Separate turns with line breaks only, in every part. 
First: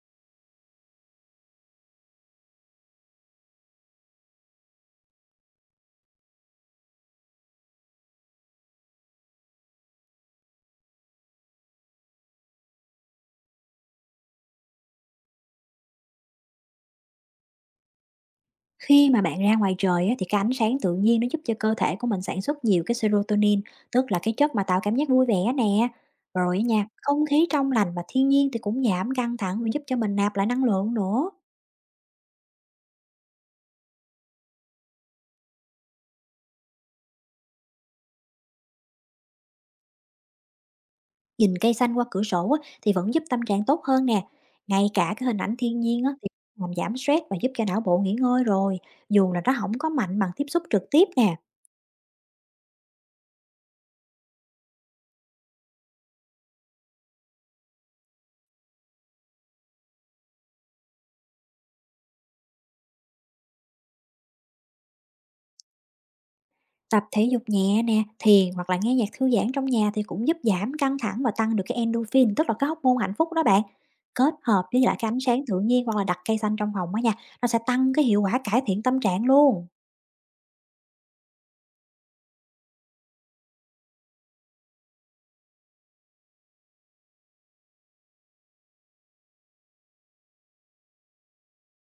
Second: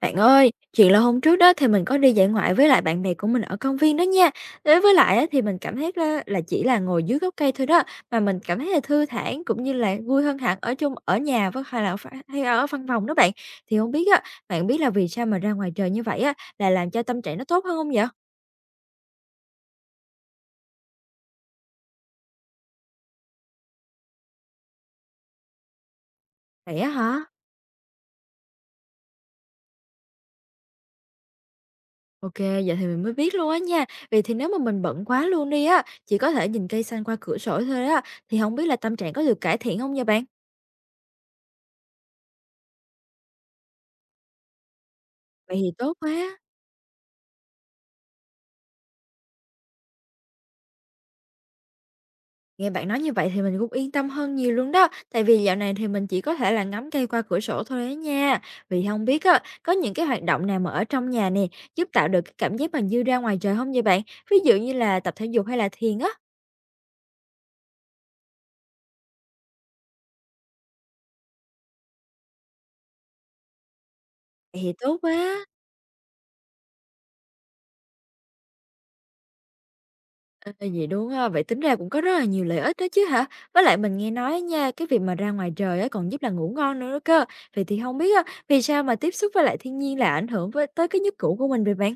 Bạn ơi, chuyện là hôm trước đó thì mình có đi dã ngoại với lại bạn bè của mình ở công viên đó nha. Đối với lại á, thì mình cảm thấy là chỉ là ngồi dưới gốc cây thôi đó mà mình cảm thấy là thư giãn cũng như là vui hơn hẳn ở chung ở nhà với, hay là hay ở văn phòng đó bạn. Thì không biết á, bạn biết là vì sao mà ra ngoài trời như vậy á là làm cho tâm trạng nó tốt hơn không vậy?
Khi mà bạn ra ngoài trời á, thì cái ánh sáng tự nhiên nó giúp cho cơ thể của mình sản xuất nhiều cái serotonin, tức là cái chất mà tạo cảm giác vui vẻ nè. Rồi á
Vậy
nha,
á hả?
không khí trong lành và thiên nhiên thì cũng giảm căng thẳng và giúp cho mình nạp lại năng lượng nữa.
OK, giờ thì mình mới biết luôn á nha. Vì thì nếu mà mình bận quá luôn đi á, chỉ có thể nhìn cây xanh qua cửa sổ thôi á, thì không biết là tâm trạng có được cải thiện không nha bạn?
Nhìn cây xanh qua cửa sổ á, thì vẫn giúp tâm trạng tốt hơn nè. Ngay cả cái hình ảnh
Vậy thì
thiên
tốt
nhiên á, thì
quá.
làm giảm stress và giúp cho não bộ nghỉ ngơi rồi, dù là nó không có mạnh bằng tiếp xúc trực tiếp nè.
Nghe bạn nói như vậy thì mình cũng yên tâm hơn nhiều luôn đó, tại vì dạo này thì mình chỉ có thể là ngắm cây qua cửa sổ thôi đấy nha. Vì không biết á, có những cái hoạt động nào mà ở trong nhà nè, giúp tạo được cái cảm giác mà như ra ngoài trời không vậy bạn? Ví dụ như là tập thể dục hay là thiền á?
Tập thể dục nhẹ nè, thiền hoặc là nghe nhạc thư giãn trong nhà thì cũng giúp giảm căng thẳng và tăng được cái endorphin, tức là cái hormone hạnh phúc đó bạn. Kết
Vậy
hợp
thì
với lại
tốt
cái ánh sáng
quá.
tự nhiên hoặc là đặt cây xanh trong phòng á nha, nó sẽ tăng cái hiệu quả cải thiện tâm trạng luôn.
Ờ, vậy đúng á, vậy tính ra cũng có rất là nhiều lợi ích đó chứ hả? Với lại mình nghe nói nha, cái việc mà ra ngoài trời á còn giúp là ngủ ngon nữa đó cơ. Vậy thì không biết á, vì sao mà tiếp xúc với lại thiên nhiên lại ảnh hưởng với tới cái giấc ngủ của mình vậy bạn?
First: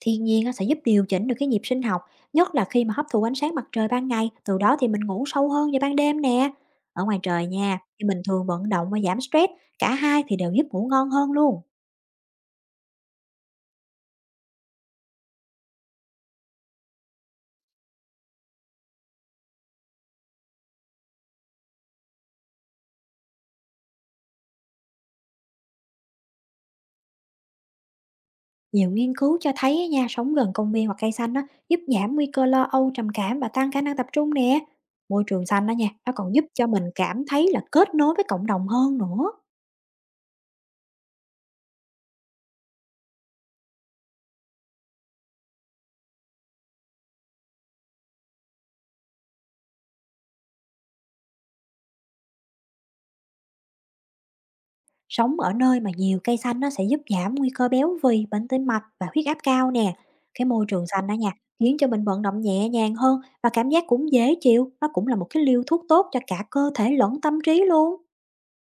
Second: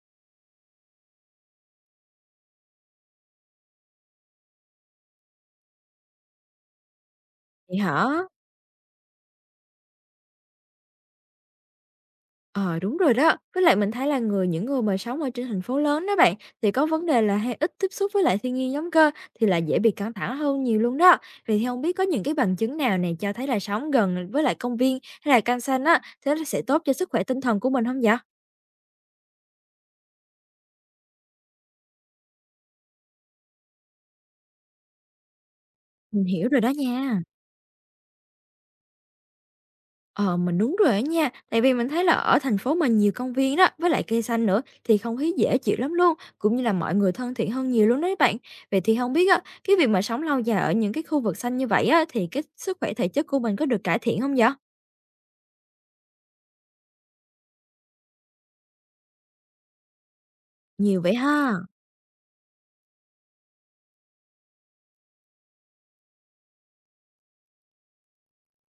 Thiên nhiên á, sẽ giúp điều chỉnh được cái nhịp sinh học, nhất là khi mà hấp thụ ánh sáng mặt trời ban ngày, từ đó thì mình ngủ sâu hơn vào ban đêm nè. Ở ngoài trời
Vậy
nha, thì mình
hả?
thường vận động và giảm stress, cả hai thì đều giúp ngủ ngon hơn luôn.
Ờ, đúng rồi đó. Với lại mình thấy là những người mà sống ở trên thành phố lớn đó bạn, thì có vấn đề là hay ít tiếp xúc với lại thiên nhiên giống cơ, thì là dễ bị căng thẳng hơn nhiều luôn đó. Vậy thì không biết có những cái bằng chứng nào này cho thấy là sống gần với lại công viên hay là căng xanh á, thế nó sẽ tốt cho sức khỏe tinh thần của mình không vậy?
Nhiều nghiên cứu cho thấy á nha, sống gần công viên hoặc cây xanh á, giúp giảm nguy cơ lo âu, trầm cảm và tăng khả năng tập trung nè. Môi trường xanh đó nha, nó
Mình
còn giúp
hiểu rồi
cho
đó
mình
nha.
cảm thấy là kết nối với cộng đồng hơn nữa.
Ờ, mình đúng rồi á nha, tại vì mình thấy là ở thành phố mình nhiều công viên đó, với lại cây xanh nữa thì không khí dễ chịu lắm luôn, cũng như là mọi người thân thiện hơn nhiều luôn đấy bạn. Vậy thì không biết á, cái việc mà sống lâu dài ở những cái khu vực xanh như vậy á, thì cái sức khỏe thể chất của mình có được cải thiện không vậy?
Sống ở nơi mà nhiều cây xanh nó sẽ giúp giảm nguy cơ béo phì, bệnh tim mạch và huyết áp cao nè. Cái môi trường
Nhiều
xanh
vậy
đó nha,
ha.
khiến cho mình vận động nhẹ nhàng hơn và cảm giác cũng dễ chịu. Nó cũng là một cái liều thuốc tốt cho cả cơ thể lẫn tâm trí luôn.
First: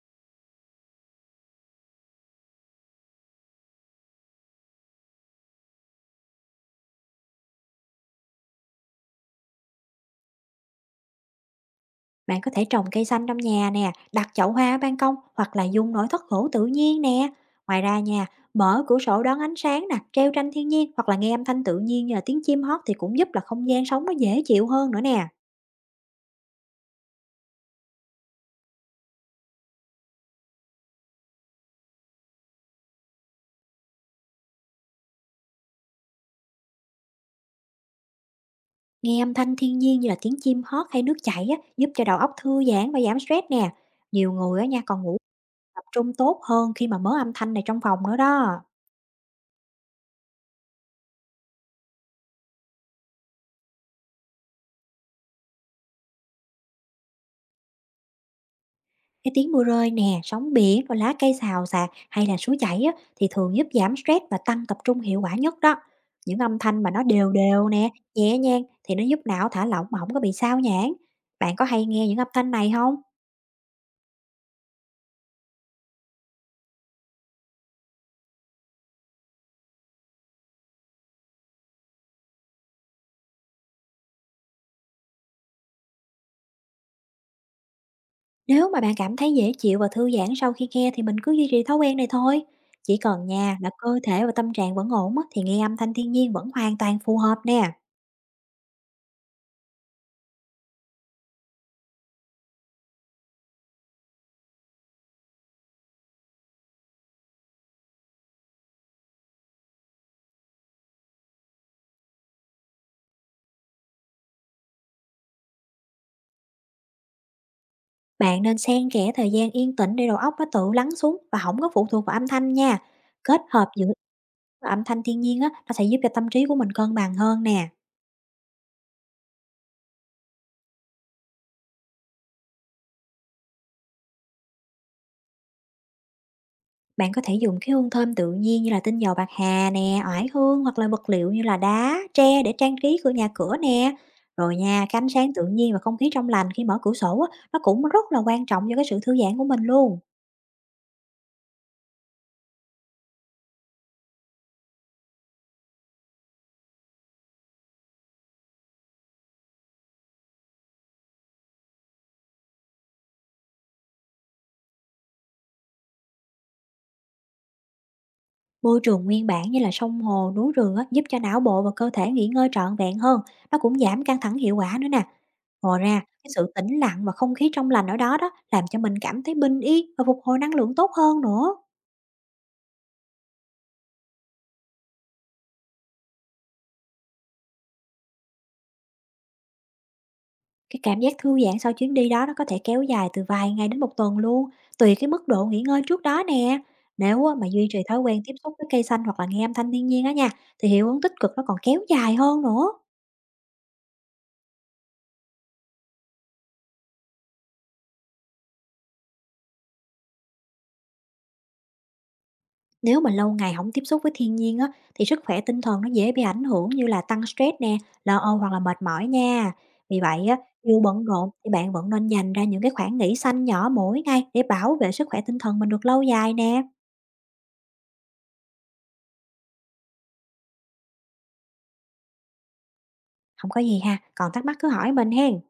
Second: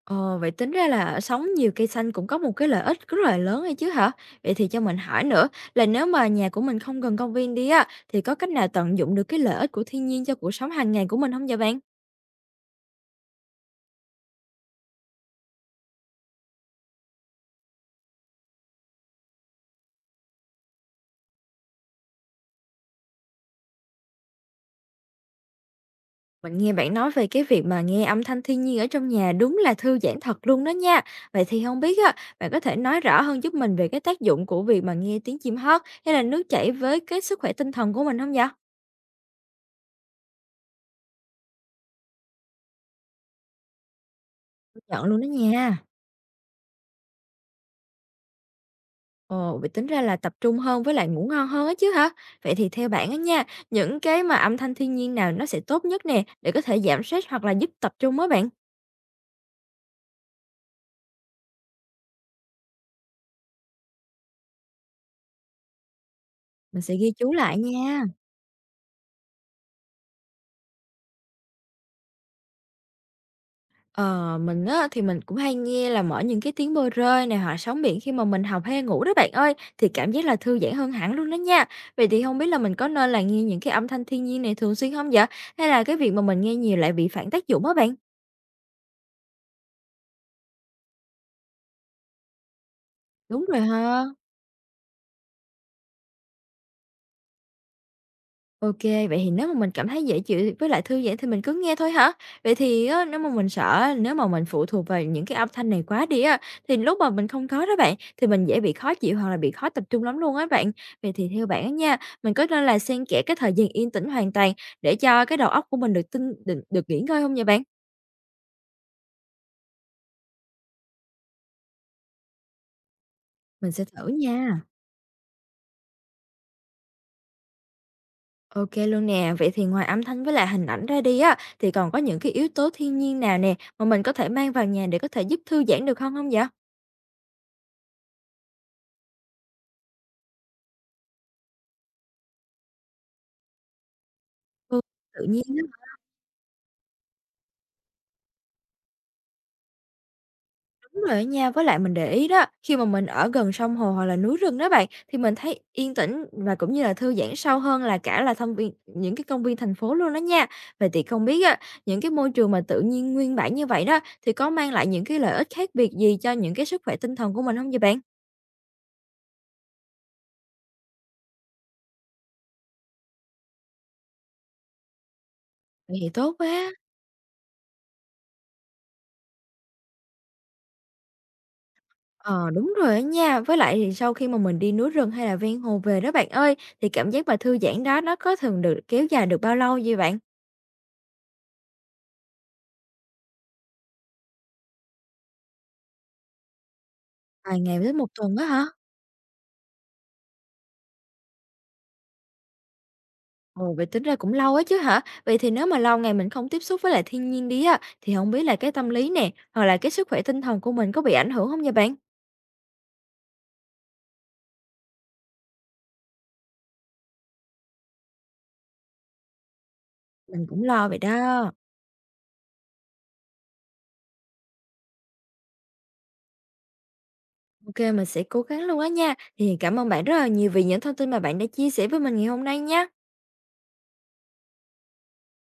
Ờ, vậy tính ra là sống nhiều cây xanh cũng có một cái lợi ích rất là lớn ấy chứ hả? Vậy thì cho mình hỏi nữa, là nếu mà nhà của mình không gần công viên đi á, thì có cách nào tận dụng được cái lợi ích của thiên nhiên cho cuộc sống hàng ngày của mình không vậy bạn?
Bạn có thể trồng cây xanh trong nhà nè, đặt chậu hoa ở ban công hoặc là dùng nội thất gỗ tự nhiên nè. Ngoài ra nha, mở cửa sổ đón ánh sáng nè, treo tranh thiên nhiên hoặc là nghe âm thanh tự nhiên như là tiếng chim hót thì cũng giúp là không gian sống nó dễ chịu hơn nữa nè.
Mình nghe bạn nói về cái việc mà nghe âm thanh thiên nhiên ở trong nhà đúng là thư giãn thật luôn đó nha. Vậy thì không biết á, bạn có thể nói rõ hơn giúp mình về cái tác dụng của việc mà nghe tiếng chim hót hay là nước chảy với cái sức khỏe tinh thần của mình không vậy?
Nghe âm thanh thiên nhiên như là tiếng chim hót hay nước chảy á, giúp cho đầu óc thư giãn và giảm stress nè. Nhiều người á nha
Công
còn
nhận
ngủ
luôn đó nha.
tập trung tốt hơn khi mà mở âm thanh này trong phòng nữa đó.
Ồ, vậy tính ra là tập trung hơn với lại ngủ ngon hơn á chứ hả? Vậy thì theo bạn á nha, những cái mà âm thanh thiên nhiên nào nó sẽ tốt nhất nè, để có thể giảm stress hoặc là giúp tập trung á bạn?
Cái tiếng mưa rơi nè, sóng biển, rồi lá cây xào xạc hay là suối chảy á, thì thường giúp giảm stress và tăng tập trung hiệu quả nhất đó. Những âm
Mình
thanh mà
sẽ
nó
ghi
đều
chú lại
đều nè,
nha.
nhẹ nhàng thì nó giúp não thả lỏng mà không có bị sao nhãng. Bạn có hay nghe những âm thanh này không?
Ờ, mình á, thì mình cũng hay nghe là mở những cái tiếng bơi rơi này hoặc sóng biển khi mà mình học hay ngủ đó bạn ơi, thì cảm giác là thư giãn hơn hẳn luôn đó nha. Vậy thì không biết là mình có nên là nghe những cái âm thanh thiên nhiên này thường xuyên không vậy? Hay là cái việc mà mình nghe nhiều lại bị phản tác dụng á bạn?
Nếu mà bạn cảm thấy dễ chịu và thư giãn sau khi nghe thì mình cứ duy trì thói quen này thôi. Chỉ cần
Đúng
nha
rồi
là cơ
ha.
thể và tâm trạng vẫn ổn á, thì nghe âm thanh thiên nhiên vẫn hoàn toàn phù hợp nè.
OK, vậy thì nếu mà mình cảm thấy dễ chịu với lại thư giãn thì mình cứ nghe thôi hả? Vậy thì á, nếu mà mình sợ á, nếu mà mình phụ thuộc vào những cái âm thanh này quá đi á, thì lúc mà mình không có đó bạn, thì mình dễ bị khó chịu hoặc là bị khó tập trung lắm luôn á bạn. Vậy thì theo bạn á nha, mình có nên là xen kẽ cái thời gian yên tĩnh hoàn toàn để cho cái đầu óc của mình được tinh được được nghỉ ngơi không vậy bạn?
Bạn nên xen kẽ thời gian yên tĩnh để đầu óc nó tự lắng xuống và không có phụ thuộc vào âm thanh nha. Kết hợp
Mình sẽ
giữa
thử nha.
và âm thanh thiên nhiên á, nó sẽ giúp cho tâm trí của mình cân bằng hơn nè.
OK luôn nè. Vậy thì ngoài âm thanh với lại hình ảnh ra đi á, thì còn có những cái yếu tố thiên nhiên nào nè, mà mình có thể mang vào nhà để có thể giúp thư giãn được không không vậy?
Bạn có thể dùng cái hương thơm tự nhiên như là tinh dầu bạc hà nè, oải hương hoặc là vật liệu như là đá, tre để trang trí nhà cửa nè. Rồi
Ừ,
nha, cái ánh
tự
sáng tự
nhiên
nhiên và
á.
không khí trong lành khi mở cửa sổ á, nó cũng rất là quan trọng cho cái sự thư giãn của mình luôn.
Đúng rồi đó nha, với lại mình để ý đó, khi mà mình ở gần sông hồ hoặc là núi rừng đó bạn, thì mình thấy yên tĩnh và cũng như là thư giãn sâu hơn là cả là thông viên những cái công viên thành phố luôn đó nha. Vậy thì không biết á, những cái môi trường mà tự nhiên nguyên bản như vậy đó, thì có mang lại những cái lợi ích khác biệt gì cho những cái sức khỏe tinh thần của mình không vậy bạn?
Môi trường nguyên bản như là sông hồ, núi rừng á, giúp cho não bộ và cơ thể nghỉ ngơi trọn vẹn hơn, nó cũng giảm căng thẳng hiệu quả nữa nè. Ngoài
Vậy
ra,
thì
cái
tốt
sự
quá.
tĩnh lặng và không khí trong lành ở đó đó làm cho mình cảm thấy bình yên và phục hồi năng lượng tốt hơn nữa.
Ờ, đúng rồi á nha, với lại thì sau khi mà mình đi núi rừng hay là ven hồ về đó bạn ơi, thì cảm giác mà thư giãn đó nó có thường được kéo dài được bao lâu vậy bạn?
Cái cảm giác thư giãn sau chuyến đi đó nó có thể kéo dài từ vài ngày đến một tuần luôn, tùy cái mức độ nghỉ ngơi trước đó nè. Nếu á, mà
Vài
duy
ngày
trì
đến
thói
một
quen tiếp
tuần đó
xúc
hả?
với cây xanh hoặc là nghe âm thanh thiên nhiên á nha, thì hiệu ứng tích cực nó còn kéo dài hơn nữa.
Ồ, vậy tính ra cũng lâu ấy chứ hả? Vậy thì nếu mà lâu ngày mình không tiếp xúc với lại thiên nhiên đi á, thì không biết là cái tâm lý nè, hoặc là cái sức khỏe tinh thần của mình có bị ảnh hưởng không nha bạn?
Nếu mà lâu ngày không tiếp xúc với thiên nhiên á, thì sức khỏe tinh thần nó dễ bị ảnh hưởng như là tăng stress nè, lo âu hoặc là mệt mỏi nha. Vì vậy á,
Mình cũng
dù
lo vậy
bận rộn
đó.
thì bạn vẫn nên dành ra những cái khoảng nghỉ xanh nhỏ mỗi ngày để bảo vệ sức khỏe tinh thần mình được lâu dài nè.
OK, mình sẽ cố gắng luôn á nha. Thì cảm ơn bạn rất là nhiều vì những thông tin mà bạn đã chia sẻ với mình ngày hôm nay nha.
Không có gì ha, còn thắc mắc cứ hỏi mình hen.